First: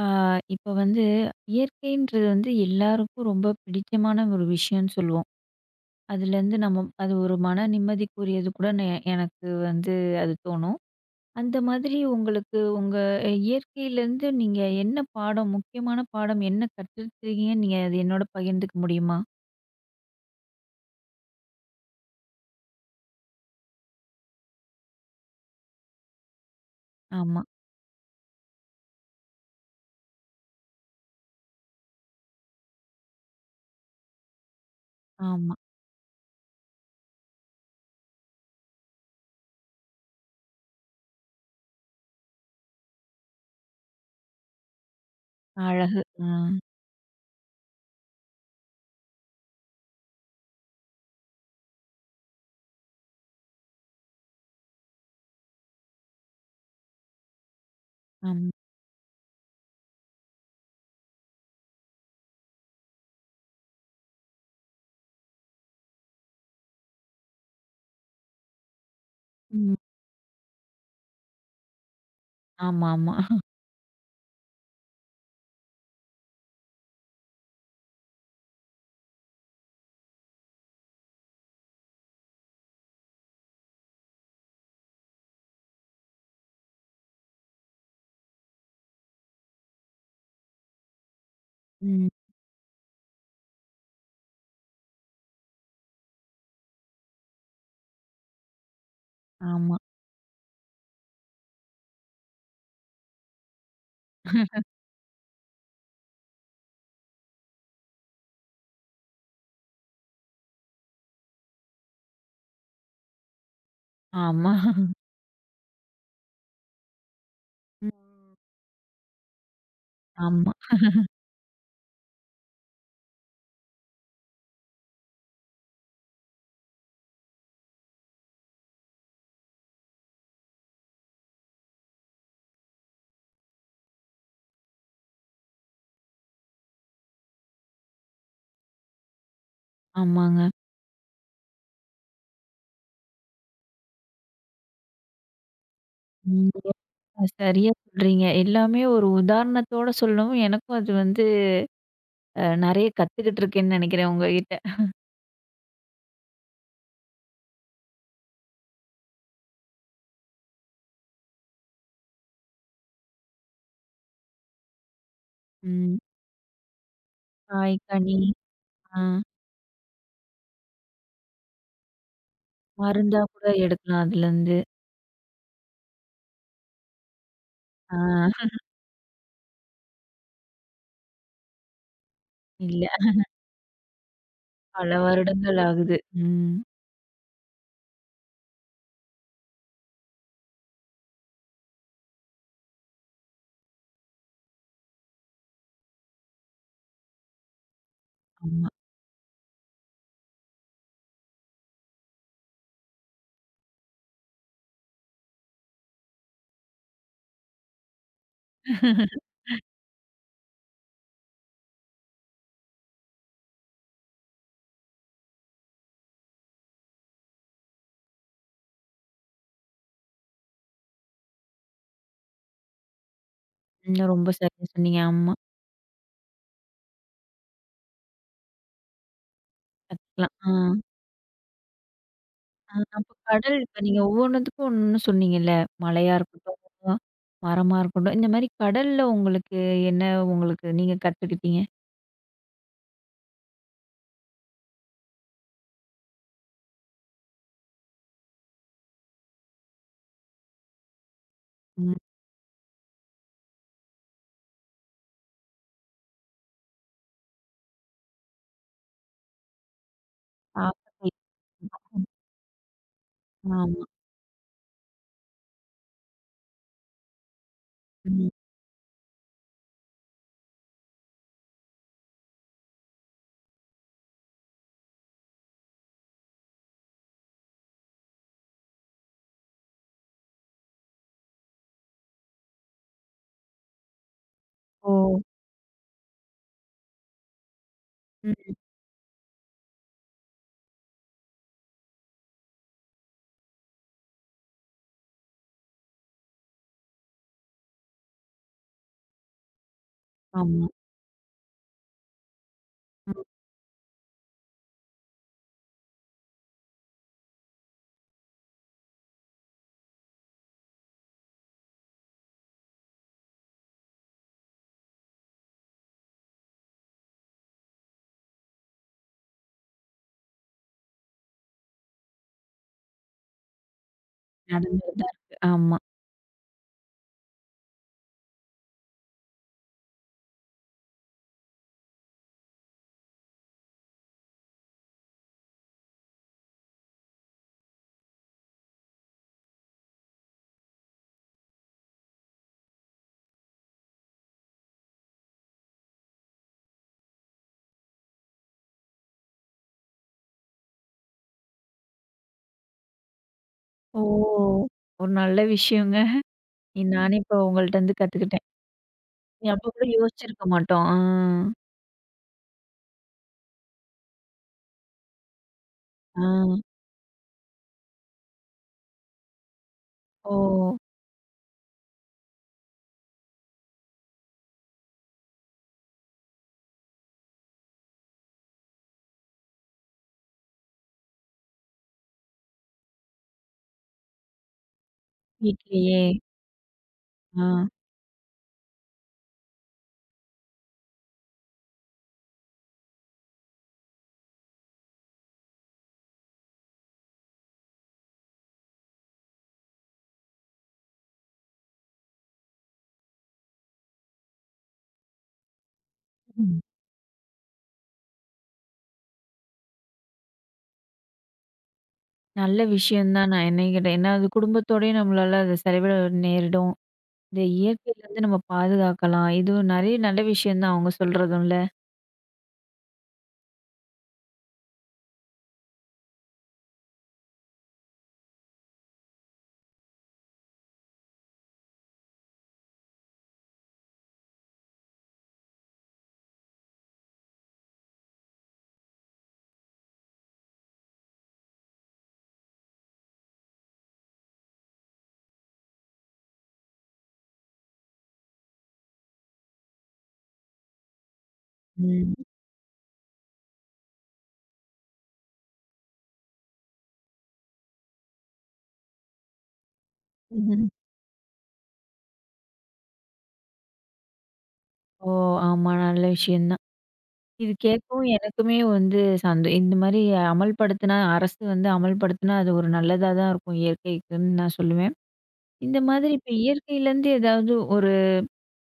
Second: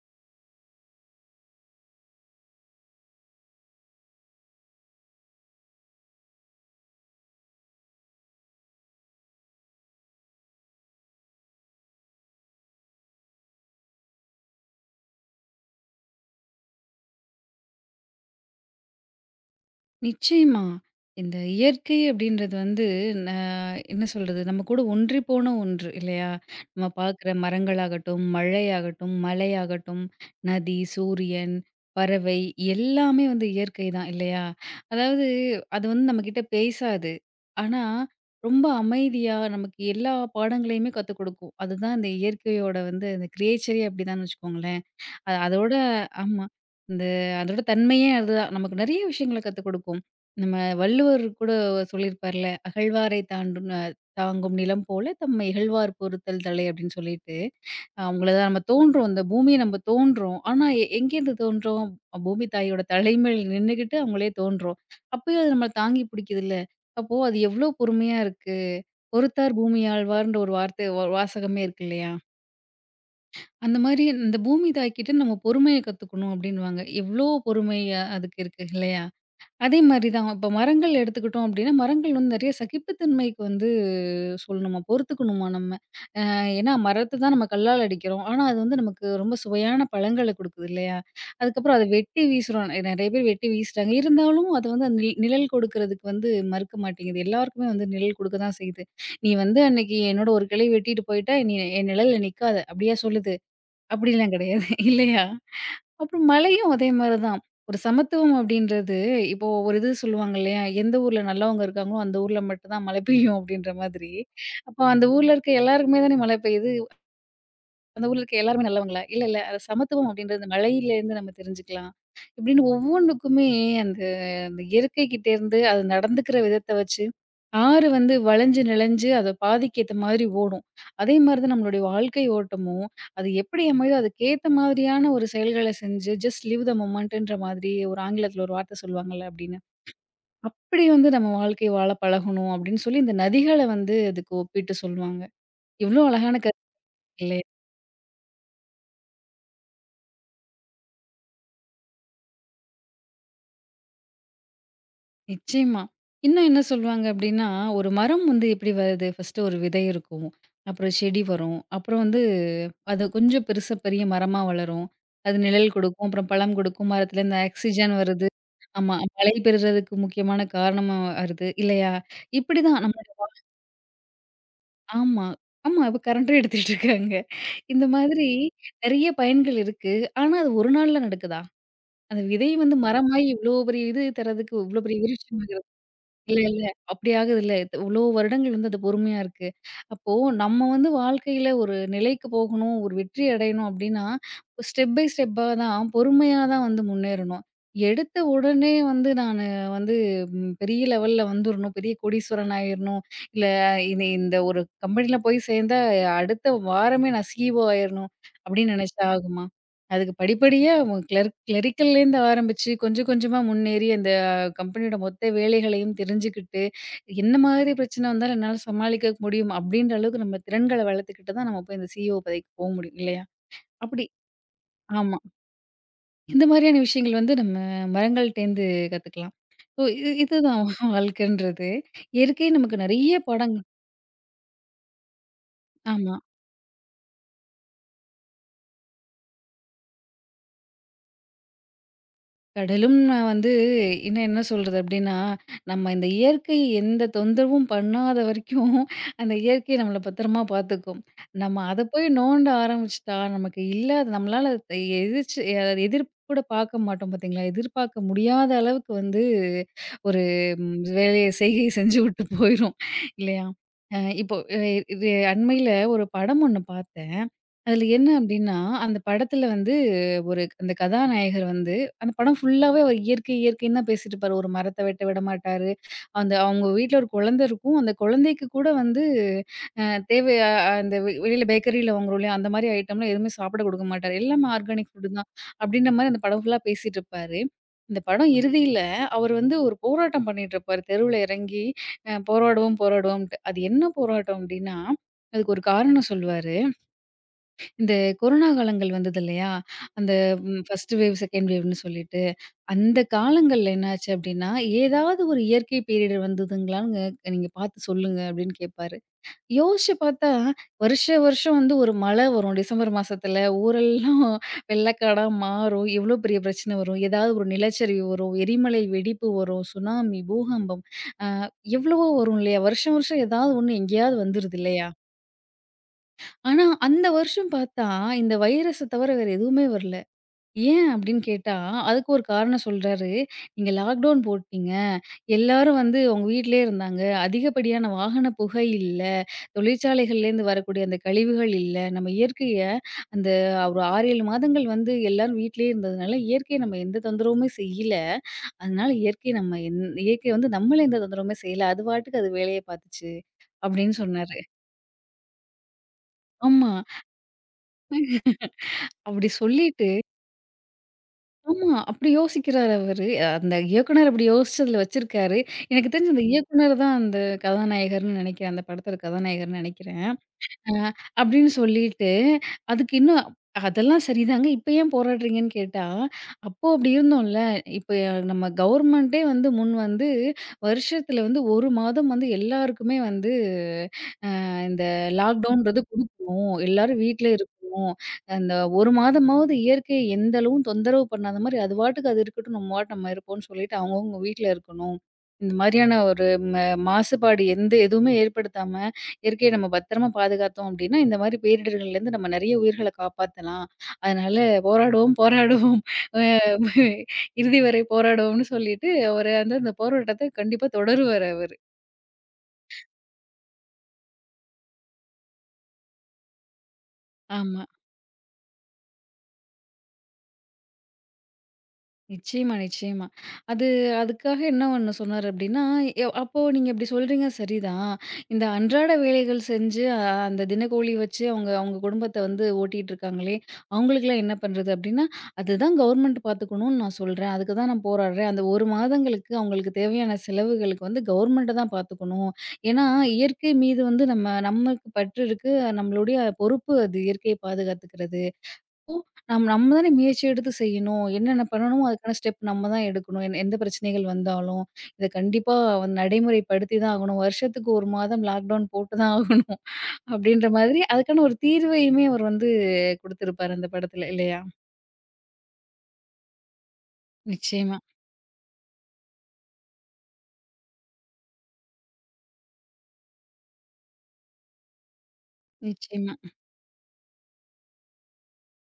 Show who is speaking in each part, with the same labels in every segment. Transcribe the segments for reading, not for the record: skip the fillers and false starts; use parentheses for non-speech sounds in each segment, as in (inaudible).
Speaker 1: ஆ, இப்ப வந்து இயற்கைன்றது வந்து எல்லாருக்கும் ரொம்ப பிடித்தமான ஒரு விஷயம்னு சொல்லுவோம். அதுலேருந்து நம்ம அது ஒரு மன நிம்மதிக்குரியது கூட எனக்கு வந்து அது தோணும். அந்த மாதிரி உங்களுக்கு இயற்கையிலேருந்து நீங்க என்ன பாடம், முக்கியமான பாடம் என்ன கத்துருக்கீங்கன்னு நீங்க அது என்னோட பகிர்ந்துக்க முடியுமா?
Speaker 2: நிச்சயமா. இந்த இயற்கை அப்படின்றது வந்து ந என்ன சொல்றது? நம்ம கூட ஒன்றி போன ஒன்று இல்லையா? நம்ம பார்க்குற
Speaker 1: ஆமா,
Speaker 2: மரங்களாகட்டும், மழையாகட்டும், மலையாகட்டும், நதி, சூரியன், பறவை எல்லாமே வந்து இயற்கை தான் இல்லையா? அதாவது
Speaker 1: ஆமா.
Speaker 2: அது வந்து நம்மகிட்ட பேசாது. ஆனா, ரொம்ப அமைதியா நமக்கு எல்லா பாடங்களையுமே கத்துக் குடுக்கும். அதுதான் இந்த இயற்கையோட வந்து அந்த கிரியேச்சரே அப்படிதான்னு வச்சுக்கோங்களேன். அதோட
Speaker 1: அழகு. ஆ,
Speaker 2: ஆமா. இந்த அதோட தன்மையே அதுதான். நமக்கு நெறைய விஷயங்கள கத்துக் கொடுக்கும். நம்ம வள்ளுவர் கூட சொல்லியிருப்பார்ல, "அகழ்வாரை தாண்டும் தாங்கும் நிலம் போல தம்மை இகழ்வார் பொறுத்தல் தலை" அப்படின்னு சொல்லிட்டு, அவங்கள தான்
Speaker 1: ஆமா.
Speaker 2: நம்ம தோன்றோம். இந்த பூமிய நம்ம தோன்றோம். ஆனா எங்கேருந்து தோன்றோம்? பூமி தாயோட தலைமையில் நின்னுகிட்டு அவங்களே தோன்றோம். அப்பயும் அது நம்மள தாங்கி பிடிக்குதுல்ல. அப்போ அது எவ்ளோ பொறுமையா இருக்கு. "பொறுத்தார்
Speaker 1: ம்.
Speaker 2: பூமியாழ்வார்ன்ற ஒரு வார்த்தை வாசகமே இருக்கு இல்லையா?
Speaker 1: ஆமாமா.
Speaker 2: அந்த மாரி இந்த பூமி தாய்க்கிட்ட நம்ம பொறுமைய கத்துக்கணும் அப்படின்னுவாங்க. எவ்ளோ பொறுமை அதுக்கு இருக்கு இல்லையா? அதே மாரி தான் இப்ப மரங்கள் எடுத்துக்கிட்டோம் அப்படின்னா, மரங்கள் வந்து நெறைய சகிப்புத்தன்மைக்கு வந்து சொல்லணுமா, பொறுத்துக்கணுமா நம்ம. ஏன்னா மரத்த தான் நம்ம கல்லால் அடிக்கிறோம். ஆனா அது வந்து நமக்கு ரொம்ப சுவையான பழங்கள குடுக்குது இல்லையா? அதுக்கப்புறம் அத
Speaker 1: ம்.
Speaker 2: வெட்டி வீசுறோம். நெறைய பேர் வெட்டி வீசுறாங்க. இருந்தாலும் அது வந்து அந்த நிழல் கொடுக்கறதுக்கு வந்து மறுக்க மாட்டேங்குது. எல்லாருக்குமே வந்து நிழல் குடுக்க தான் செய்யுது. "நீ வந்து
Speaker 1: ஆமா,
Speaker 2: அன்னைக்கு என்னோட ஒரு கிளை வெட்டிட்டு போயிட்ட, நீ என் நிழல்ல நிக்காத" அப்படியா சொல்லுது? அப்படிலாம் கிடையாது. (laughs) இல்லையா? அப்புறம் மழையும் அதே மாரி தான். ஒரு சமத்துவம் அப்படின்றது, இப்போ ஒரு இது சொல்லுவாங்க இல்லையா? எந்த ஊர்ல நல்லவங்க இருக்காங்களோ, அந்த ஊர்ல மட்டும் தான் மழை பெய்யும் அப்படின்ற மாதிரி.
Speaker 1: ஆமா.
Speaker 2: அப்போ அந்த ஊர்ல இருக்க எல்லாருக்குமே தானே மழை பெய்யுது. அந்த ஊர்ல
Speaker 1: ம்.
Speaker 2: இருக்க எல்லாருமே நல்லவங்களா? இல்ல, இல்ல. அது சமத்துவம் அப்படின்றது இந்த
Speaker 1: ஆமா,
Speaker 2: மழையிலேருந்து நம்ம தெரிஞ்சுக்கலாம். இப்படின்னு ஒவ்வொன்னுக்குமே அந்த அந்த இயற்கை கிட்ட இருந்து அது நடந்துக்கிற விதத்த வச்சு, ஆறு வந்து வளைஞ்சு நெளிஞ்சு அது பாதைக்கு ஏத்த மாதிரி ஓடும். அதே மாரி தான் நம்மளுடைய வாழ்க்கை ஓட்டமும், அது எப்படி அமையுதோ அதுக்கேத்த மாதிரியான ஒரு செயல்கள செஞ்சு, ஜஸ்ட் லீவ் த மொமெண்ட்டுன்ற மாதிரி ஒரு ஆங்கிலத்தில ஒரு வார்த்த சொல்லுவாங்கல்ல அப்படின்னு.
Speaker 1: ஆமாங்க.
Speaker 2: அப்படி வந்து நம்ம வாழ்க்கை வாழ பழகணும் அப்படின்னு சொல்லி இந்த நதிகள வந்து அதுக்கு ஒப்பிட்டு சொல்லுவாங்க. எவ்வளோ அழகான
Speaker 1: நீங்க
Speaker 2: கருத்து இல்லையா?
Speaker 1: சரியா சொல்றீங்க. எல்லாமே ஒரு உதாரணத்தோட சொல்லவும், எனக்கும் அது வந்து நெறைய கத்துக்கிட்டு இருக்கேன்னு நெனைக்கிறேன் உங்ககிட்ட.
Speaker 2: நிச்சயமா. இன்னும் என்ன சொல்லுவாங்க அப்டின்னா, ஒரு மரம் வந்து எப்டி வருது? ஃபர்ஸ்ட்டு ஒரு விதை இருக்கும். அப்புறம் செடி வரும். அப்புறம் வந்து அது கொஞ்சம் பெருசா பெரிய மரமா வளரும். அது நிழல்
Speaker 1: ம்.
Speaker 2: கொடுக்கும். அப்புறம் பழம் கொடுக்கும். மரத்துலேருந்து
Speaker 1: காய்,
Speaker 2: ஆக்ஸிஜன்
Speaker 1: கனி,
Speaker 2: வருது. ஆமா.
Speaker 1: ஆ,
Speaker 2: மழை பெறுறதுக்கு முக்கியமான காரணமா வருது இல்லையா? இப்டிதான் நம்ம
Speaker 1: மருந்தா கூட எடுக்கலாம் அதுலருந்து.
Speaker 2: ஆமா, ஆமா. இப்ப கரண்டும் எடுத்துட்டு இருக்காங்க. இந்த மாதிரி
Speaker 1: ஆ,
Speaker 2: நெறைய பயன்கள் இருக்கு. ஆனா அது ஒரு நாள்ல நடக்குதா? அந்த விதை வந்து
Speaker 1: இல்ல,
Speaker 2: மரமாயி இவ்ளோ பெரிய இது தர்றதுக்கு இவ்ளோ
Speaker 1: பல
Speaker 2: பெரிய விருட்சம்
Speaker 1: வருடங்கள் ஆகுது.
Speaker 2: இல்ல,
Speaker 1: ம்.
Speaker 2: இல்ல. அப்படி ஆகுதுல்ல. இது இவ்ளோ வருடங்கள் வந்து அது பொறுமையா இருக்கு. அப்போ நம்ம வந்து வாழ்க்கையில ஒரு நிலைக்கு போகணும், ஒரு வெற்றி அடையணும் அப்படின்னா, ஸ்டெப் பை ஸ்டெப்பா தான் பொறுமையா தான் வந்து முன்னேறணும். எடுத்த
Speaker 1: ஆமா.
Speaker 2: உடனே வந்து வந்து பெரிய லெவல்ல வந்துரணும், பெரிய கோடீஸ்வரன் ஆயிரணும், இல்ல இனி இந்த ஒரு கம்பெனில போய் சேர்ந்தா அடுத்த வாரமே நான் சிஇஓ ஆயிரணும் அப்படின்னு நினைச்சா ஆகுமா? அதுக்கு படிப்படியா கிளரிக்கல்லேருந்து ஆரம்பிச்சு கொஞ்சம் கொஞ்சமா முன்னேறி அந்த கம்பெனியோட மொத்த வேலைகளையும் தெரிஞ்சுக்கிட்டு, என்ன மாதிரி பிரச்சனை வந்தாலும் என்னால சமாளிக்க முடியும் அப்படின்ற அளவுக்கு நம்ம திறன்கள வளர்த்துக்கிட்டு தான் நம்ம போய் இந்த சிஇஓ பதவிக்கு போ முடியும் இல்லையா?
Speaker 1: ம்,
Speaker 2: அப்படி
Speaker 1: ரொம்ப சரியா சொன்னீங்க.
Speaker 2: ஆமா.
Speaker 1: ஆமா.
Speaker 2: இந்த மாதிரியான விஷயங்கள் வந்து நம்ம மரங்கள்ட்டேந்து கத்துக்கலாம். ஸோ இது
Speaker 1: கத்துக்கலாம். ஆ.
Speaker 2: இதுதான் (laughs) வாழ்க்கைன்றது. இயற்கை
Speaker 1: ஆ,
Speaker 2: நமக்கு
Speaker 1: அப்ப
Speaker 2: நெறைய
Speaker 1: கடல்,
Speaker 2: பாடங்கள்
Speaker 1: இப்ப நீங்க ஒவ்வொன்னுத்துக்கும் ஒண்ணு சொன்னீங்கல்ல. மலையா
Speaker 2: ஆமா.
Speaker 1: இருக்கட்டும், மரமா இருக்கட்டும். இந்த மாரி கடல்ல உங்களுக்கு என்ன உங்களுக்கு நீங்க கத்துக்கிட்டீங்க?
Speaker 2: கடலும் நான் வந்து இன்னும் என்ன சொல்றது அப்டின்னா, நம்ம இந்த இயற்கை எந்த தொந்தரவும் பண்ணாத வரைக்கும், அந்த இயற்கை நம்மள பத்திரமா பார்த்துக்கும். நம்ம அத
Speaker 1: ம்.
Speaker 2: போய் நோண்ட ஆரம்பிச்சுட்டா, நமக்கு இல்லாத நம்மளால அத அதாவது எதிர்ப்பு கூட பார்க்க மாட்டோம் பார்த்தீங்களா? எதிர்பார்க்க முடியாத அளவுக்கு வந்து ஒரு
Speaker 1: பாக்க போய்
Speaker 2: வேலைய செஞ்சு விட்டு போயிரும் இல்லையா?
Speaker 1: ஆமா.
Speaker 2: இப்போ இது அண்மையில ஒரு படம் ஒண்ணு பார்த்தேன். அதுல என்ன
Speaker 1: ம்.
Speaker 2: அப்டின்னா, அந்த படத்துல வந்து ஒரு அந்த கதாநாயகர் வந்து அந்த படம் ஃபுல்லாவே அவர் இயற்கை, இயற்கைன்னு தான் பேசிட்டு இருப்பாரு. ஒரு மரத்த வெட்ட விடமாட்டாரு. அந்த அவங்க வீட்ல ஒரு குழந்தை இருக்கும். அந்த குழந்தைக்கு கூட வந்து அ தேவை அந்த வெளியில பேக்கரியில வாங்குறோம் இல்லையா? அந்த மாரி ஐட்டம்லாம் எதுவுமே சாப்பிட குடுக்க மாட்டாரு. எல்லாமே ஆர்கானிக்
Speaker 1: ஓ!
Speaker 2: ஃபுட் தான் அப்டின்ற மாரி அந்த படம் ஃபுல்லா பேசிட்டு இருப்பாரு. இந்த படம்
Speaker 1: ம்.
Speaker 2: இறுதியில அவர் வந்து ஒரு போராட்டம் பண்ணிட்டுருப்பாரு. தெருவுல இறங்கி போராடுவோம், போராடுவோம்ன்ட்டு. அது என்ன போராட்டம் அப்டின்னா, அதுக்கு ஒரு காரணம் சொல்வாரு. இந்த கொரோனா காலங்கள் வந்தது இல்லையா? அந்த
Speaker 1: ஆமா.
Speaker 2: ஃபர்ஸ்ட் வேவ், செகண்ட் வேவ்ன்னு சொல்லிட்டு. அந்த
Speaker 1: ம்.
Speaker 2: காலங்கள்ல என்னாச்சு அப்டின்னா, ஏதாவது ஒரு இயற்கை பேரிடர் வந்ததுங்களான்னு நீங்க பார்த்து சொல்லுங்க அப்டின்னு கேட்பாரு. யோசிச்சு பார்த்தா, வருஷா வருஷம் வந்து ஒரு மழை வரும் டிசம்பர் மாசத்துல. ஊரெல்லாம் (laughs) வெள்ளக்காடா மாறும். எவ்ளோ பெரிய பிரச்சனை வரும். ஏதாவது ஒரு நிலச்சரிவு வரும். எரிமலை வெடிப்பு வரும். சுனாமி, பூகம்பம் எவ்வளவோ வரும் இல்லையா? வருஷம் வருஷம் ஏதாவது ஒண்ணு எங்கேயாவது வந்துருது இல்லையா?
Speaker 1: நடந்துட்டு தான் இருக்கு. ஆமா.
Speaker 2: ஆனா, அந்த வருஷம் பார்த்தா இந்த வைரஸ தவிர வேற எதுவுமே வரல. ஏன் அப்டின்னு கேட்டா, அதுக்கு ஒரு காரணம் சொல்றாரு. நீங்க லாக்டவுன் போட்டீங்க. எல்லாரும் வந்து அவங்க வீட்லயே இருந்தாங்க. அதிகப்படியான வாகன புகை இல்ல. தொழிற்சாலைகள்லேருந்து வரக்கூடிய அந்த கழிவுகள் இல்ல. நம்ம இயற்கைய அந்த ஒரு 6, 7 மாதங்கள் வந்து எல்லாரும் வீட்லயே இருந்ததுனால, இயற்கைய நம்ம எந்த தொந்தரவுமே செய்யல. அதனால இயற்கை நம்ம இயற்கை வந்து நம்மள எந்த தொந்தரவுமே செய்யல. அது பாட்டுக்கு அது வேலைய பாத்துச்சு. அப்டின்னு
Speaker 1: ஓ!
Speaker 2: சொன்னாரு.
Speaker 1: ஒரு நல்ல விஷயங்க.
Speaker 2: ஆமா.
Speaker 1: நானே இப்ப உங்கள்ட்டருந்து கத்துக்கிட்டேன்.
Speaker 2: (laughs) அப்டி
Speaker 1: நீ
Speaker 2: சொல்லி
Speaker 1: அப்ப கூட யோசிச்சிருக்க மாட்டோம். ஆ.
Speaker 2: ஆமா. அப்படி யோசிக்கிறாரு அவரு. அந்த இயக்குனர் அப்படி யோசிச்சதுல வச்சிருக்காரு. எனக்கு தெரிஞ்சு அந்த
Speaker 1: ஆ.
Speaker 2: ம். இயக்குனர் தான் அந்த கதாநாயகர்ன்னு நெனைக்கிறேன். அந்த படத்தோட கதாநாயகர்ன்னு நெனைக்கிறேன்.
Speaker 1: ஓ!
Speaker 2: அ அப்படின்னு சொல்லிட்டு, அதுக்கு இன்னும் அதெல்லாம் சரிதாங்க. இப்ப ஏன் போராடுறீங்கன்னு கேட்டா, அப்போ அப்படி இருந்தோம்ல. இப்ப நம்ம கவர்மெண்ட்டே வந்து முன் வந்து வருஷத்துல வந்து 1 மாதம் வந்து எல்லாருக்குமே வந்து இந்த லாக்டவுன்றது
Speaker 1: வீட்லயே.
Speaker 2: குடுக்கணும். எல்லாரும் வீட்ல
Speaker 1: ஆ.
Speaker 2: இருக்கணும். அந்த 1 மாதமாவது இயற்கையை எந்த அளவும் தொந்தரவு பண்ணாத மாரி, அது பாட்டுக்கு அது இருக்கட்டும். நம்ம பாட்டுக்கு நம்ம இருப்போம்ன்னு சொல்லிட்டு அவங்கவங்க வீட்ல இருக்கணும். இந்த மாரியான ஒரு ம மாசுபாடு எந்த எதுவுமே ஏற்படுத்தாம, இயற்கையை நம்ம பத்திரமா பாதுகாத்தோம் அப்டின்னா, இந்த மாரி பேரிடர்கள்லேருந்து நம்ம நெறைய உயிர்கள காப்பாத்தலாம். அதனால போராடுவோம், போராடுவோம். அ
Speaker 1: ம்.
Speaker 2: இறுதி வரை போராடுவோம்னு சொல்லிட்டு அவரு அந்த அந்த போராட்டத்த கண்டிப்பா தொடருவாரு அவரு.
Speaker 1: நல்ல விஷயம் தான் நான் என்னைய கேட்டா. ஏன்னா, அது குடும்பத்தோடயே நம்மளால அத செலவிட நேரிடும். இந்த
Speaker 2: ஆமா.
Speaker 1: இயற்கையிலருந்து நம்ம பாதுகாக்கலாம். இதுவும் நெறைய நல்ல விஷயம் தான் அவங்க சொல்றதும்ல.
Speaker 2: நிச்சயமா, நிச்சயமா. அது அதுக்காக என்ன ஒண்ணு சொன்னாரு அப்டின்னா, அப்போ நீங்க இப்டி சொல்றீங்க சரிதான். இந்த அன்றாட வேலைகள் செஞ்சு அந்த தினக்கூலி வச்சு அவங்க அவங்க குடும்பத்த வந்து ஓட்டிட்டுருக்காங்களே, அவங்களுக்கெல்லாம் என்ன பண்றது அப்டின்னா, அதுதான் கவர்மெண்ட் பார்த்துக்கணும்னு நான் சொல்றேன். அதுக்கு தான் நான் போராடுறேன். அந்த 1 மாதங்களுக்கு அவங்களுக்கு தேவையான செலவுகளுக்கு வந்து கவர்மெண்ட்ட தான் பார்த்துக்கணும். ஏன்னா, இயற்கை மீது வந்து நமக்கு பற்று இருக்கு. நம்மளுடைய பொறுப்பு அது இயற்கையை பாதுகாத்துக்கிறது. நம்ம தானே முயற்சி எடுத்து செய்யணும். என்னென்ன பண்ணணுமோ அதுக்கான
Speaker 1: ம்.
Speaker 2: ஸ்டெப் நம்ம தான் எடுக்கணும். எந்த பிரச்சனைகள் வந்தாலும், இத கண்டிப்பா வந்து நடைமுறைப்படுத்தி தான் ஆகணும். வருஷத்துக்கு 1 மாதம் லாக்டவுன் போட்டு தான் ஆகணும். (laughs) அப்படின்ற மாதிரி அதுக்கான ஒரு தீர்வையுமே அவர் வந்து குடுத்திருப்பாரு அந்த படத்துல இல்லையா?
Speaker 1: ஓ! ஆமா. நல்ல விஷயம் தான். இது
Speaker 2: நிச்சயமா,
Speaker 1: கேட்கவும் எனக்குமே வந்து இந்த மாரி அமல்படுத்தினா, அரசு வந்து அமல்படுத்தினா, அது ஒரு நல்லதா தான் இருக்கும் இயற்கைக்குன்னு நான் சொல்லுவேன். இந்த மாதிரி
Speaker 2: நிச்சயமா.
Speaker 1: இப்ப இயற்கையிலேருந்து ஏதாவது ஒரு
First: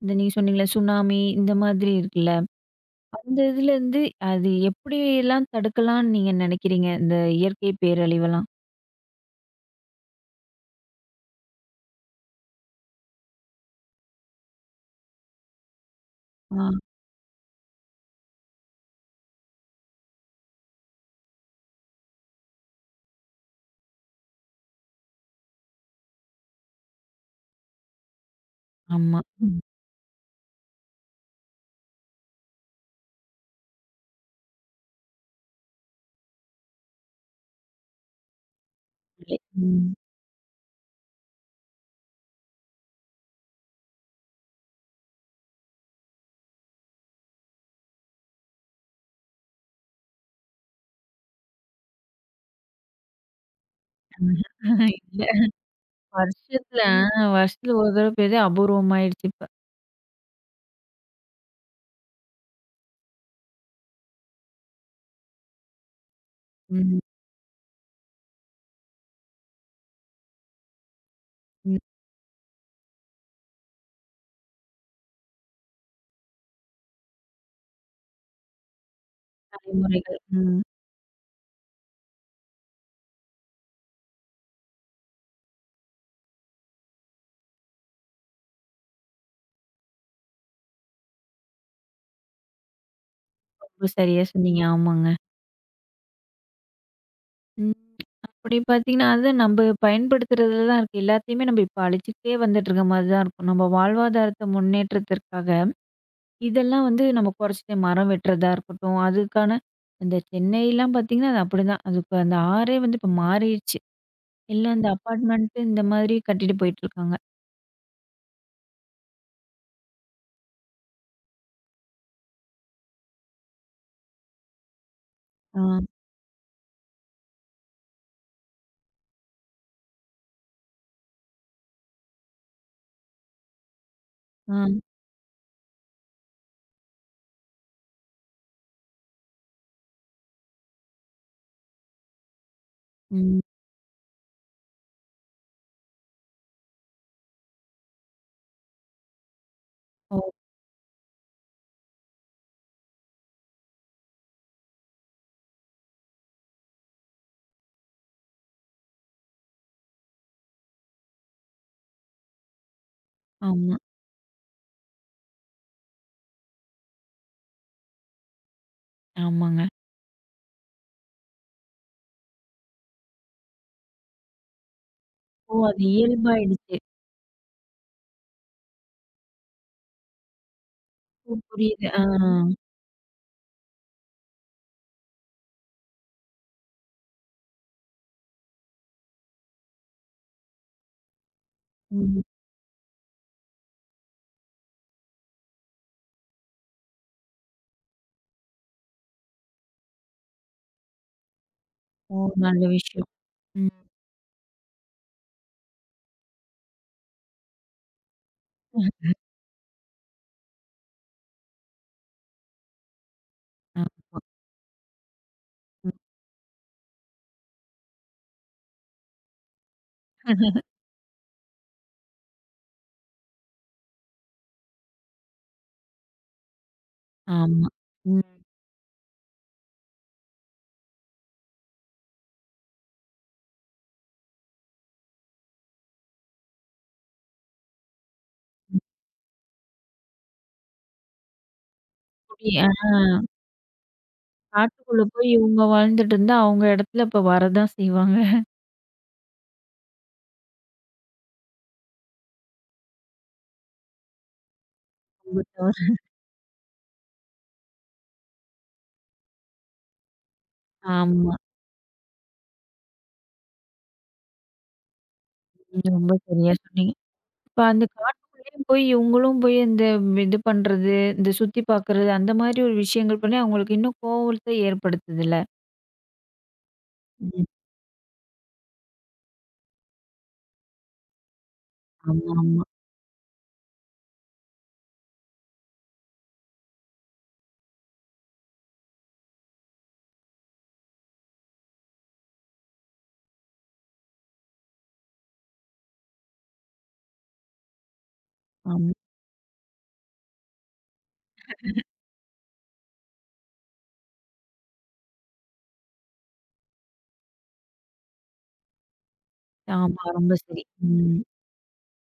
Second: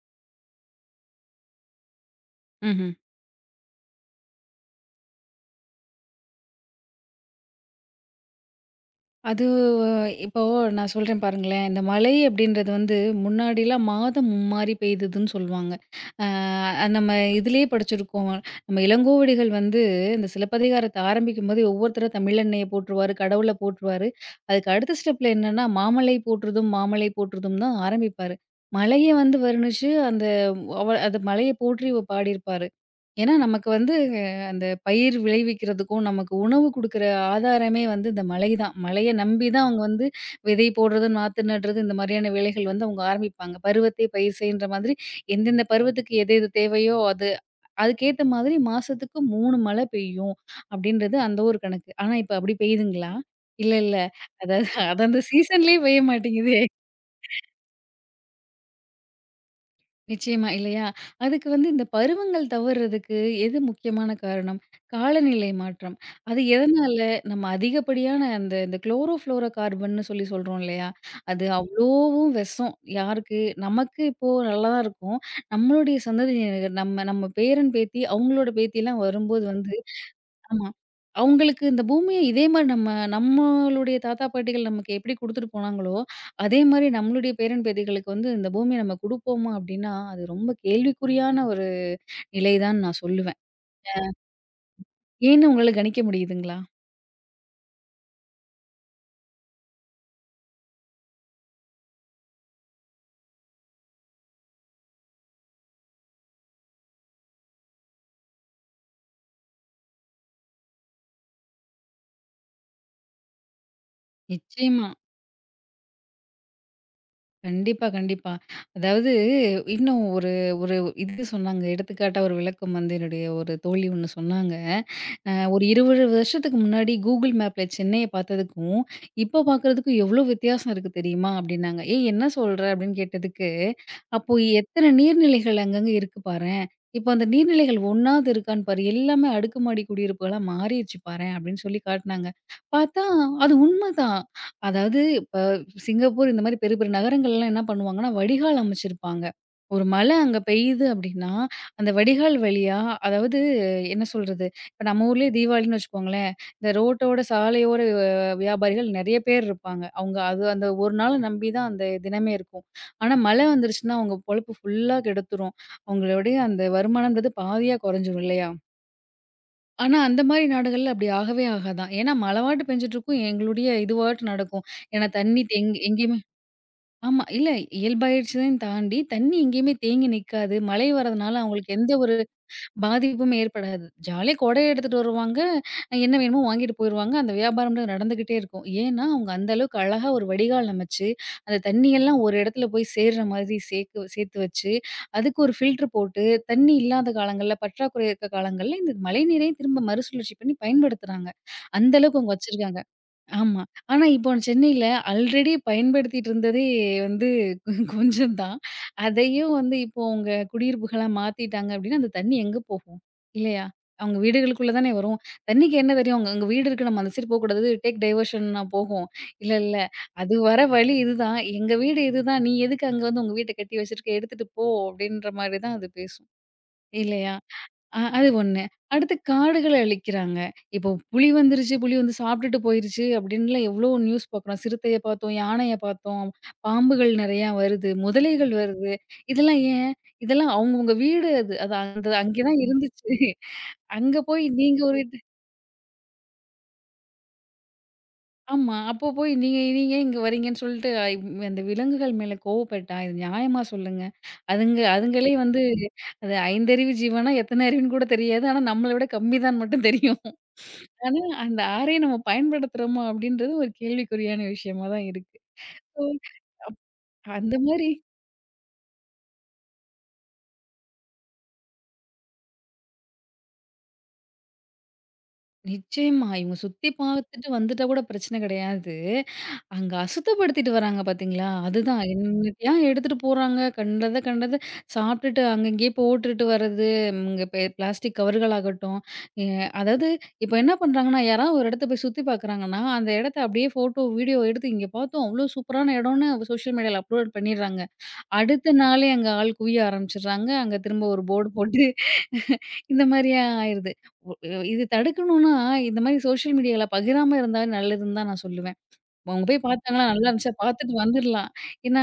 Speaker 1: இந்த நீங்க சொன்னீங்கல்ல சுனாமி இந்த மாதிரி இருக்குல்ல,
Speaker 2: ம்ஹ்ம்.
Speaker 1: அந்த இதுலேருந்து அது எப்படியெல்லாம் தடுக்கலாம்னு நீங்க நினைக்கிறீங்க? இந்த இயற்கை பேரழிவெல்லாம்?
Speaker 2: அது இப்போ நான் சொல்றேன் பாருங்களேன். இந்த மழை அப்படின்றது வந்து முன்னாடிலாம் மாதம் மும்மாரி பெய்ததுன்னு சொல்லுவாங்க.
Speaker 1: ஆ,
Speaker 2: நம்ம இதிலேயே படிச்சிருக்கோம். நம்ம இளங்கோவடிகள் வந்து இந்த சிலப்பதிகாரத்த ஆரம்பிக்கும்போதே ஒவ்வொருத்தரும் தமிழன்னைய போற்றுவாரு, கடவுள போற்றுவாரு. அதுக்கு அடுத்த ஸ்டெப்ல என்னன்னா, மாமலை போற்றுதும், மாமலை போற்றுதும் தான் ஆரம்பிப்பாரு. மழைய
Speaker 1: ஆமா.
Speaker 2: வந்து
Speaker 1: ம்.
Speaker 2: வர்ணிச்சு அந்த அந்த மழைய போற்றி பாடியிருப்பாரு. ஏன்னா, நமக்கு வந்து அந்த பயிர் விளைவிக்கிறதுக்கும், நமக்கு உணவு குடுக்குற ஆதாரமே வந்து இந்த மழை தான். மழைய நம்பி தான்
Speaker 1: இல்ல.
Speaker 2: ஆமா. அவங்க வந்து விதை போடுறது, நாத்து நடுறது இந்த மாரியான வேலைகள் வந்து அவங்க ஆரம்பிப்பாங்க. பருவத்தை பயிர் செய்ன்ற மாதிரி எந்தெந்த பருவத்துக்கு எது எது தேவையோ அது அதுக்கேத்த மாதிரி மாசத்துக்கு 3 மழை பெய்யும் அப்டின்றது அந்த ஒரு கணக்கு. ஆனா, இப்ப அப்டி பெய்யுதுங்களா? இல்ல, இல்ல. அதாவது அது அந்த
Speaker 1: (laughs)
Speaker 2: சீசன்லயே பெய்ய மாட்டேங்குதே!
Speaker 1: வருஷத்துல ஆ, வருஷத்துல ஒரு தடவ பெய்யுது, அபூர்வமாயிடுச்சு இப்ப.
Speaker 2: நிச்சயமா இல்லையா? அதுக்கு வந்து இந்த பருவங்கள் தவறுறதுக்கு எது முக்கியமான காரணம்? காலநிலை மாற்றம். அது எதனால?
Speaker 1: ம்.
Speaker 2: நம்ம அதிகப்படியான அந்த இந்த குளோரோஃப்ளோரோ கார்பன்னு சொல்லி சொல்றோம் இல்லையா? அது
Speaker 1: ம்.
Speaker 2: அவ்ளோவும் விஷம். யாருக்கு? நமக்கு இப்போ நல்லா தான் இருக்கும். நம்மளுடைய சந்ததியினர் நம்ம நம்ம பேரன், பேத்தி அவங்களோட பேத்திலாம் வரும்போது வந்து
Speaker 1: தலைமுறைகள். ம்.
Speaker 2: ஆமா. அவுங்களுக்கு இந்த பூமிய இதே மாரி நம்ம நம்மளுடைய தாத்தா, பாட்டிகள் நமக்கு எப்படி குடுத்துட்டு போனாங்களோ, அதே மாரி நம்மளுடைய பேரன், பேத்திகளுக்கு வந்து இந்த பூமிய நம்ம குடுப்போமா அப்படின்னா, அது ரொம்ப கேள்விக்குறியான ஒரு நிலை தான் நான் சொல்லுவேன்.
Speaker 1: ரொம்ப சரியா சொன்னீங்க. ஆமாங்க.
Speaker 2: ஏன்னு உங்களால கணிக்க முடியுதுங்களா?
Speaker 1: ம். அப்படி பார்த்தீங்கன்னா, அது நம்ப பயன்படுத்துறதுல தான் இருக்கு. எல்லாத்தையுமே நம்ப இப்ப அழிச்சுக்கிட்டே வந்துட்டுருக்க மாரி தான் இருக்கும். நம்ம வாழ்வாதாரத்த முன்னேற்றத்திற்காக, இதெல்லாம் வந்து நம்ம குறைச்சிட்டே, மரம் வெட்டுறதா இருக்கட்டும், அதுக்கான இந்த சென்னைலாம் பார்த்தீங்கன்னா, அது அப்படிதான். அதுக்கு அந்த ஆறே வந்து இப்ப மாறிருச்சு. எல்லாம் இந்த
Speaker 2: நிச்சயமா.
Speaker 1: அபார்ட்மெண்ட்டு இந்த மாதிரி கட்டிட்டு போயிட்டுருக்காங்க.
Speaker 2: கண்டிப்பா, கண்டிப்பா. அதாவது இன்னும் ஒரு ஒரு இது சொன்னாங்க. எடுத்துக்காட்டா ஒரு விளக்கம் வந்து என்னுடைய ஒரு தோழி ஒண்ணு சொன்னாங்க.
Speaker 1: ஆ,
Speaker 2: ஒரு 20 வருஷத்துக்கு முன்னாடி Google மேப்ல சென்னைய பார்த்ததுக்கும், இப்போ பார்க்குறதுக்கும் எவ்ளோ வித்தியாசம் இருக்கு தெரியுமா? அப்டின்னாங்க. "ஏய் என்ன சொல்ற?" அப்டின்னு கேட்டதுக்கு, அப்போ
Speaker 1: ஆ,
Speaker 2: எத்தன நீர்நிலைகள் அங்கங்க இருக்கு பாரேன். இப்ப அந்த நீர்நிலைகள் ஒண்ணாவது இருக்கான்னு பாரு. எல்லாமே அடுக்குமாடி குடியிருப்புகளா மாறிருச்சு பாரேன் அப்படின்னு சொல்லி காட்டுனாங்க. பார்த்தா
Speaker 1: ம்.
Speaker 2: அது உண்மதான். அதாவது இப்ப சிங்கப்பூர் இந்த மாரி பெரிய பெரிய நகரங்கள்லாம் என்ன பண்ணுவாங்கன்னா, வடிகால் அமைச்சிருப்பாங்க. ஒரு மழை
Speaker 1: ஓ!
Speaker 2: அங்க பெய்யுது அப்படின்னா, அந்த வடிகால் வழியா அதாவது என்ன சொல்றது? இப்ப நம்ம ஊர்லயே தீபாவளின்னு வச்சுக்கோங்களேன். இந்த ரோட்டோட சாலையோர வியாபாரிகள் நெறைய பேர் இருப்பாங்க. அவங்க அது அந்த ஒரு நாள நம்பி தான் அந்த தினமே இருக்கும். ஆனா மழை
Speaker 1: ஆமா,
Speaker 2: வந்துருச்சுன்னா, அவங்க பொழப்பு ஃபுல்லா கெடுத்துரும். அவங்களுடைய அந்த வருமானம்ன்றது பாதியா கொறைஞ்சிரும் இல்லையா?
Speaker 1: ஆமாங்க.
Speaker 2: ஆனா அந்த மாரி நாடுகள்ல அப்படி ஆகவே ஆகாதாம். ஏன்னா மழை வாட்டு பெஞ்சுட்டுருக்கும். எங்களுடைய இதுவாட்டு நடக்கும். ஏன்னா தண்ணி
Speaker 1: ஓ! அது
Speaker 2: எங்கேயுமே
Speaker 1: இயல்பாயிடுச்சு.
Speaker 2: ஆமா. இல்ல இயல்பாயிடுச்சுன்னு தாண்டி, தண்ணி எங்கேயுமே தேங்கி நிக்காது. மழை
Speaker 1: ஓ!
Speaker 2: வரதுனால அவங்களுக்கு
Speaker 1: புரியுது.
Speaker 2: எந்த
Speaker 1: ஆ,
Speaker 2: ஒரு பாதிப்பும் ஏற்படாது. ஜாலியா கொடைய எடுத்துட்டு வருவாங்க. என்ன வேணுமோ வாங்கிட்டு போயிருவாங்க. அந்த வியாபாரம் நடந்துகிட்டே இருக்கும். ஏன்னா, அவங்க அந்த அளவுக்கு அழகா ஒரு வடிகால் அமைச்சு, அந்த தண்ணியெல்லாம்
Speaker 1: ம்.
Speaker 2: ஒரு இடத்துல போய் சேர்ற மாதிரி சேக்கு சேர்த்து வச்சு, அதுக்கு ஒரு ஃபில்டர் போட்டு, தண்ணி இல்லாத காலங்கள்ல, பற்றாக்குறை இருக்க காலங்கள்ல இந்த மழைநீரையும் திரும்ப மறுசுழற்சி பண்ணி பயன்படுத்துறாங்க. அந்த
Speaker 1: ஓ!
Speaker 2: அளவுக்கு அவங்க
Speaker 1: நல்ல
Speaker 2: வச்சிருக்காங்க.
Speaker 1: விஷயம்.
Speaker 2: ஆமா.
Speaker 1: ம்.
Speaker 2: ஆனா, இப்போ சென்னையில ஆல்ரெடி பயன்படுத்திட்டு இருந்ததே வந்து கொஞ்சம் தான்.
Speaker 1: ஆமா,
Speaker 2: அதையும் வந்து இப்போ உங்க குடியிருப்புகளா மாத்திட்டாங்க அப்டின்னா, அந்த தண்ணி எங்க போகும்? இல்லையா? அவங்க வீடுகளுக்குள்ள தானே வரும். தண்ணிக்கு
Speaker 1: ம்.
Speaker 2: என்ன தெரியும்? அங்க அங்க வீடு இருக்கு. நம்ம அந்த சைடு போகக்கூடாது. டேக் டைவர்ஷன்னா போகும். இல்ல, இல்ல. அது வர வழி இதுதான். எங்க வீடு இதுதான். நீ எதுக்கு அங்க வந்து உங்க வீட்ட கட்டி வச்சிருக்க? எடுத்துட்டு போ! அப்டின்ற மாரி தான் அது பேசும். இல்லையா?
Speaker 1: ஆமா. ம்.
Speaker 2: அது ஒண்ணு. அடுத்து காடுகள அழிக்கிறாங்க. இப்போ புலி வந்துருச்சு, புலி வந்து சாப்பிட்டுட்டு போயிருச்சு அப்டின்லாம் எவ்ளோ நியூஸ் பார்க்குறோம். சிறுத்தைய பார்த்தோம், யானைய பார்த்தோம், பாம்புகள் நெறையா வருது, முதலைகள் வருது. இதெல்லாம் ஏன்? இதெல்லாம் அவங்கவங்க வீடு அது. அது அந்த அங்கே தான்
Speaker 1: ஆ,
Speaker 2: இருந்துச்சு. அங்க போய் நீங்க ஒரு
Speaker 1: காட்டுக்குள்ள போய் இவுங்க வாழ்ந்துட்டு இருந்தா, அவுங்க இடத்துல இப்ப வரதான் செய்வாங்க.
Speaker 2: ஆமா. அப்போ போய் நீங்க நீங்க ஏன் இங்க வரீங்கன்னு சொல்லிட்டு, அந்த விலங்குகள் மேல கோவப்பட்டா, இது நியாயமா சொல்லுங்க. அதுங்க அதுங்களே
Speaker 1: ரொம்ப
Speaker 2: வந்து
Speaker 1: தவறு.
Speaker 2: அது ஐந்தறிவு ஜீவனா, எத்தன அறிவுன்னு கூட தெரியாது. ஆனா நம்மள விட கம்மி தான் மட்டும் தெரியும். ஆனா
Speaker 1: ஆமா.
Speaker 2: அந்த 6ஐயும் நம்ம பயன்படுத்துறோமா அப்படின்றது ஒரு கேள்விக்குறியான விஷயமா தான் இருக்கு.
Speaker 1: நீங்க
Speaker 2: ஸோ
Speaker 1: ரொம்ப சரியா சொன்னீங்க.
Speaker 2: அந்த
Speaker 1: இப்ப அந்த
Speaker 2: மாரி
Speaker 1: காட்டுக்குள்ளேயும் போய் இவுங்களும் போய் இந்த இது பண்றது, இந்த சுத்தி பார்க்கறது, அந்த மாதிரி ஒரு விஷயங்கள் பண்ணி அவுங்களுக்கு இன்னும் கோவத்த ஏற்படுத்துதுல்ல.
Speaker 2: நிச்சயமா. இவங்க சுத்தி
Speaker 1: ம்.
Speaker 2: பார்த்துட்டு வந்துட்டா கூட பிரச்சனை கிடையாது. அங்க அசுத்தப்படுத்திட்டு வராங்க பாத்தீங்களா? அதுதான்.
Speaker 1: ஆமா, ஆமா,
Speaker 2: என்னத்தையா எடுத்துட்டு போறாங்க. கண்டத கண்டத சாப்ட்டுட்டு அங்கங்கேயே போட்டுட்டு வர்றது. ம், இங்க பிளாஸ்டிக் கவர்கள் ஆகட்டும். எ அதாவது இப்ப என்ன பண்றாங்கன்னா, யாராவது ஒரு இடத்த போய் சுத்தி பாக்குறாங்கன்னா, அந்த இடத்த அப்படியே ஃபோட்டோ, வீடியோ எடுத்து இங்க பார்த்தோம். அவ்ளோ சூப்பரான இடம்னு சோஷியல் மீடியால அப்லோட் பண்ணிடுறாங்க. அடுத்த
Speaker 1: ஆமா.
Speaker 2: நாளே அங்க ஆள் குவிய ஆரம்பிச்சுடுறாங்க. அங்க திரும்ப ஒரு போர்டு போட்டு இந்த மாரியா ஆயிருது. ஒ இது தடுக்கணும்னா, இந்த மாரி சோஷியல் மீடியால பகிராம இருந்தாலே நல்லதுன்னு தான் நான் சொல்லுவேன். அவங்க போய்
Speaker 1: ஆமா,
Speaker 2: பார்த்தாங்களா, நல்லா
Speaker 1: ரொம்ப
Speaker 2: இருந்துச்சா
Speaker 1: சரி.
Speaker 2: பார்த்துட்டு
Speaker 1: ம்,
Speaker 2: வந்துரலாம். ஏன்னா,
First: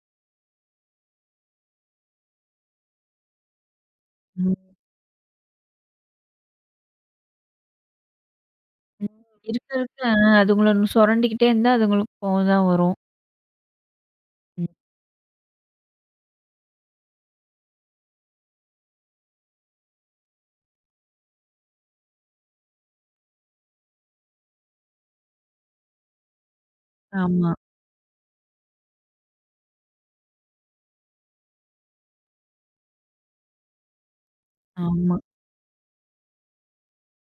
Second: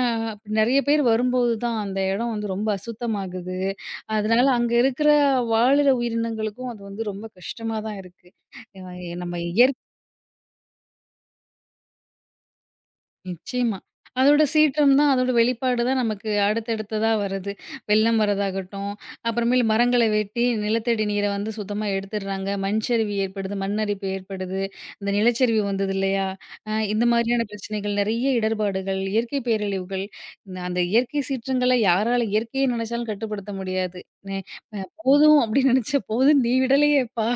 Speaker 2: நெறைய பேர் வரும்போது தான் அந்த இடம் வந்து ரொம்ப அசுத்தமாகுது. அதனால அங்க
Speaker 1: ம்,
Speaker 2: இருக்கிற வாழுற உயிரினங்களுக்கும் அது வந்து ரொம்ப கஷ்டமா தான் இருக்கு. அ
Speaker 1: ம்.
Speaker 2: நம்ம
Speaker 1: இருக்க
Speaker 2: இயற்
Speaker 1: இருக்க அதுங்கள சுரண்டிக்கிட்டே இருந்தா அதுங்களுக்கு கோவம் தான் வரும்.
Speaker 2: நிச்சயமா. அதோட
Speaker 1: ம்.
Speaker 2: சீற்றம் தான், அதோட வெளிப்பாடு தான் நமக்கு அடுத்தடுத்ததா வருது. வெள்ளம் வரதாகட்டும், அப்புறமேலு மரங்கள வெட்டி நிலத்தடி நீர வந்து சுத்தமா எடுத்துடுறாங்க. மண்சரிவு ஏற்படுது, மண்ணரிப்பு ஏற்படுது. இந்த நிலச்சரிவு வந்தது இல்லையா? இந்த மாதிரியான
Speaker 1: ஆமா,
Speaker 2: பிரச்சனைகள் நெறைய இடர்பாடுகள், இயற்கை பேரழிவுகள். இந்த அந்த இயற்கை சீற்றங்கள யாரால இயற்கைய நெனச்சாலும் கட்டுப்படுத்த முடியாது. நெ
Speaker 1: ஆமா.
Speaker 2: "போதும்" அப்படின்னு நெனச்ச "போதும் நீ விடலையேப்பா"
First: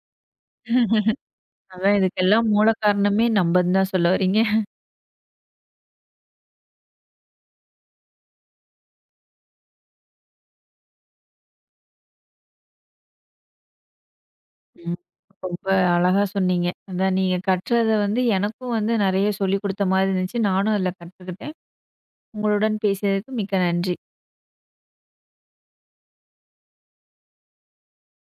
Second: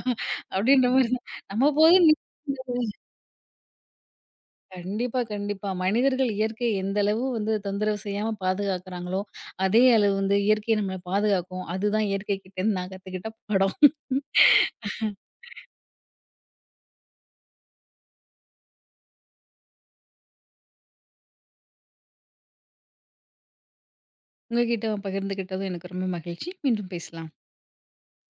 Speaker 2: அப்படின்ற மாரி தான். நம்ம
Speaker 1: அதான்
Speaker 2: போதும்
Speaker 1: இதுக்கெல்லாம் மூல காரணமே நம்பன்னு தான் சொல்ல வரீங்க.
Speaker 2: கண்டிப்பா, கண்டிப்பா. மனிதர்கள் இயற்கையை எந்த அளவு வந்து தொந்தரவு செய்யாம பாதுகாக்கிறாங்களோ, அதே அளவு வந்து இயற்கை நம்மள பாதுகாக்கும். அதுதான் இயற்கை கிட்டேருந்து நான் கத்துக்கிட்ட பாடம்.
Speaker 1: ம். ரொம்ப அழகா சொன்னீங்க. அதான் நீங்க கற்றத வந்து எனக்கும் வந்து நெறைய சொல்லிக் குடுத்த மாரி இருந்துச்சு. நானும் அதுல கத்துக்கிட்டேன். உங்களுடன் பேசியதற்கு மிக்க நன்றி.
Speaker 2: உங்ககிட்ட பகிர்ந்துகிட்டதும் எனக்கு ரொம்ப மகிழ்ச்சி. மீண்டும் பேசலாம்.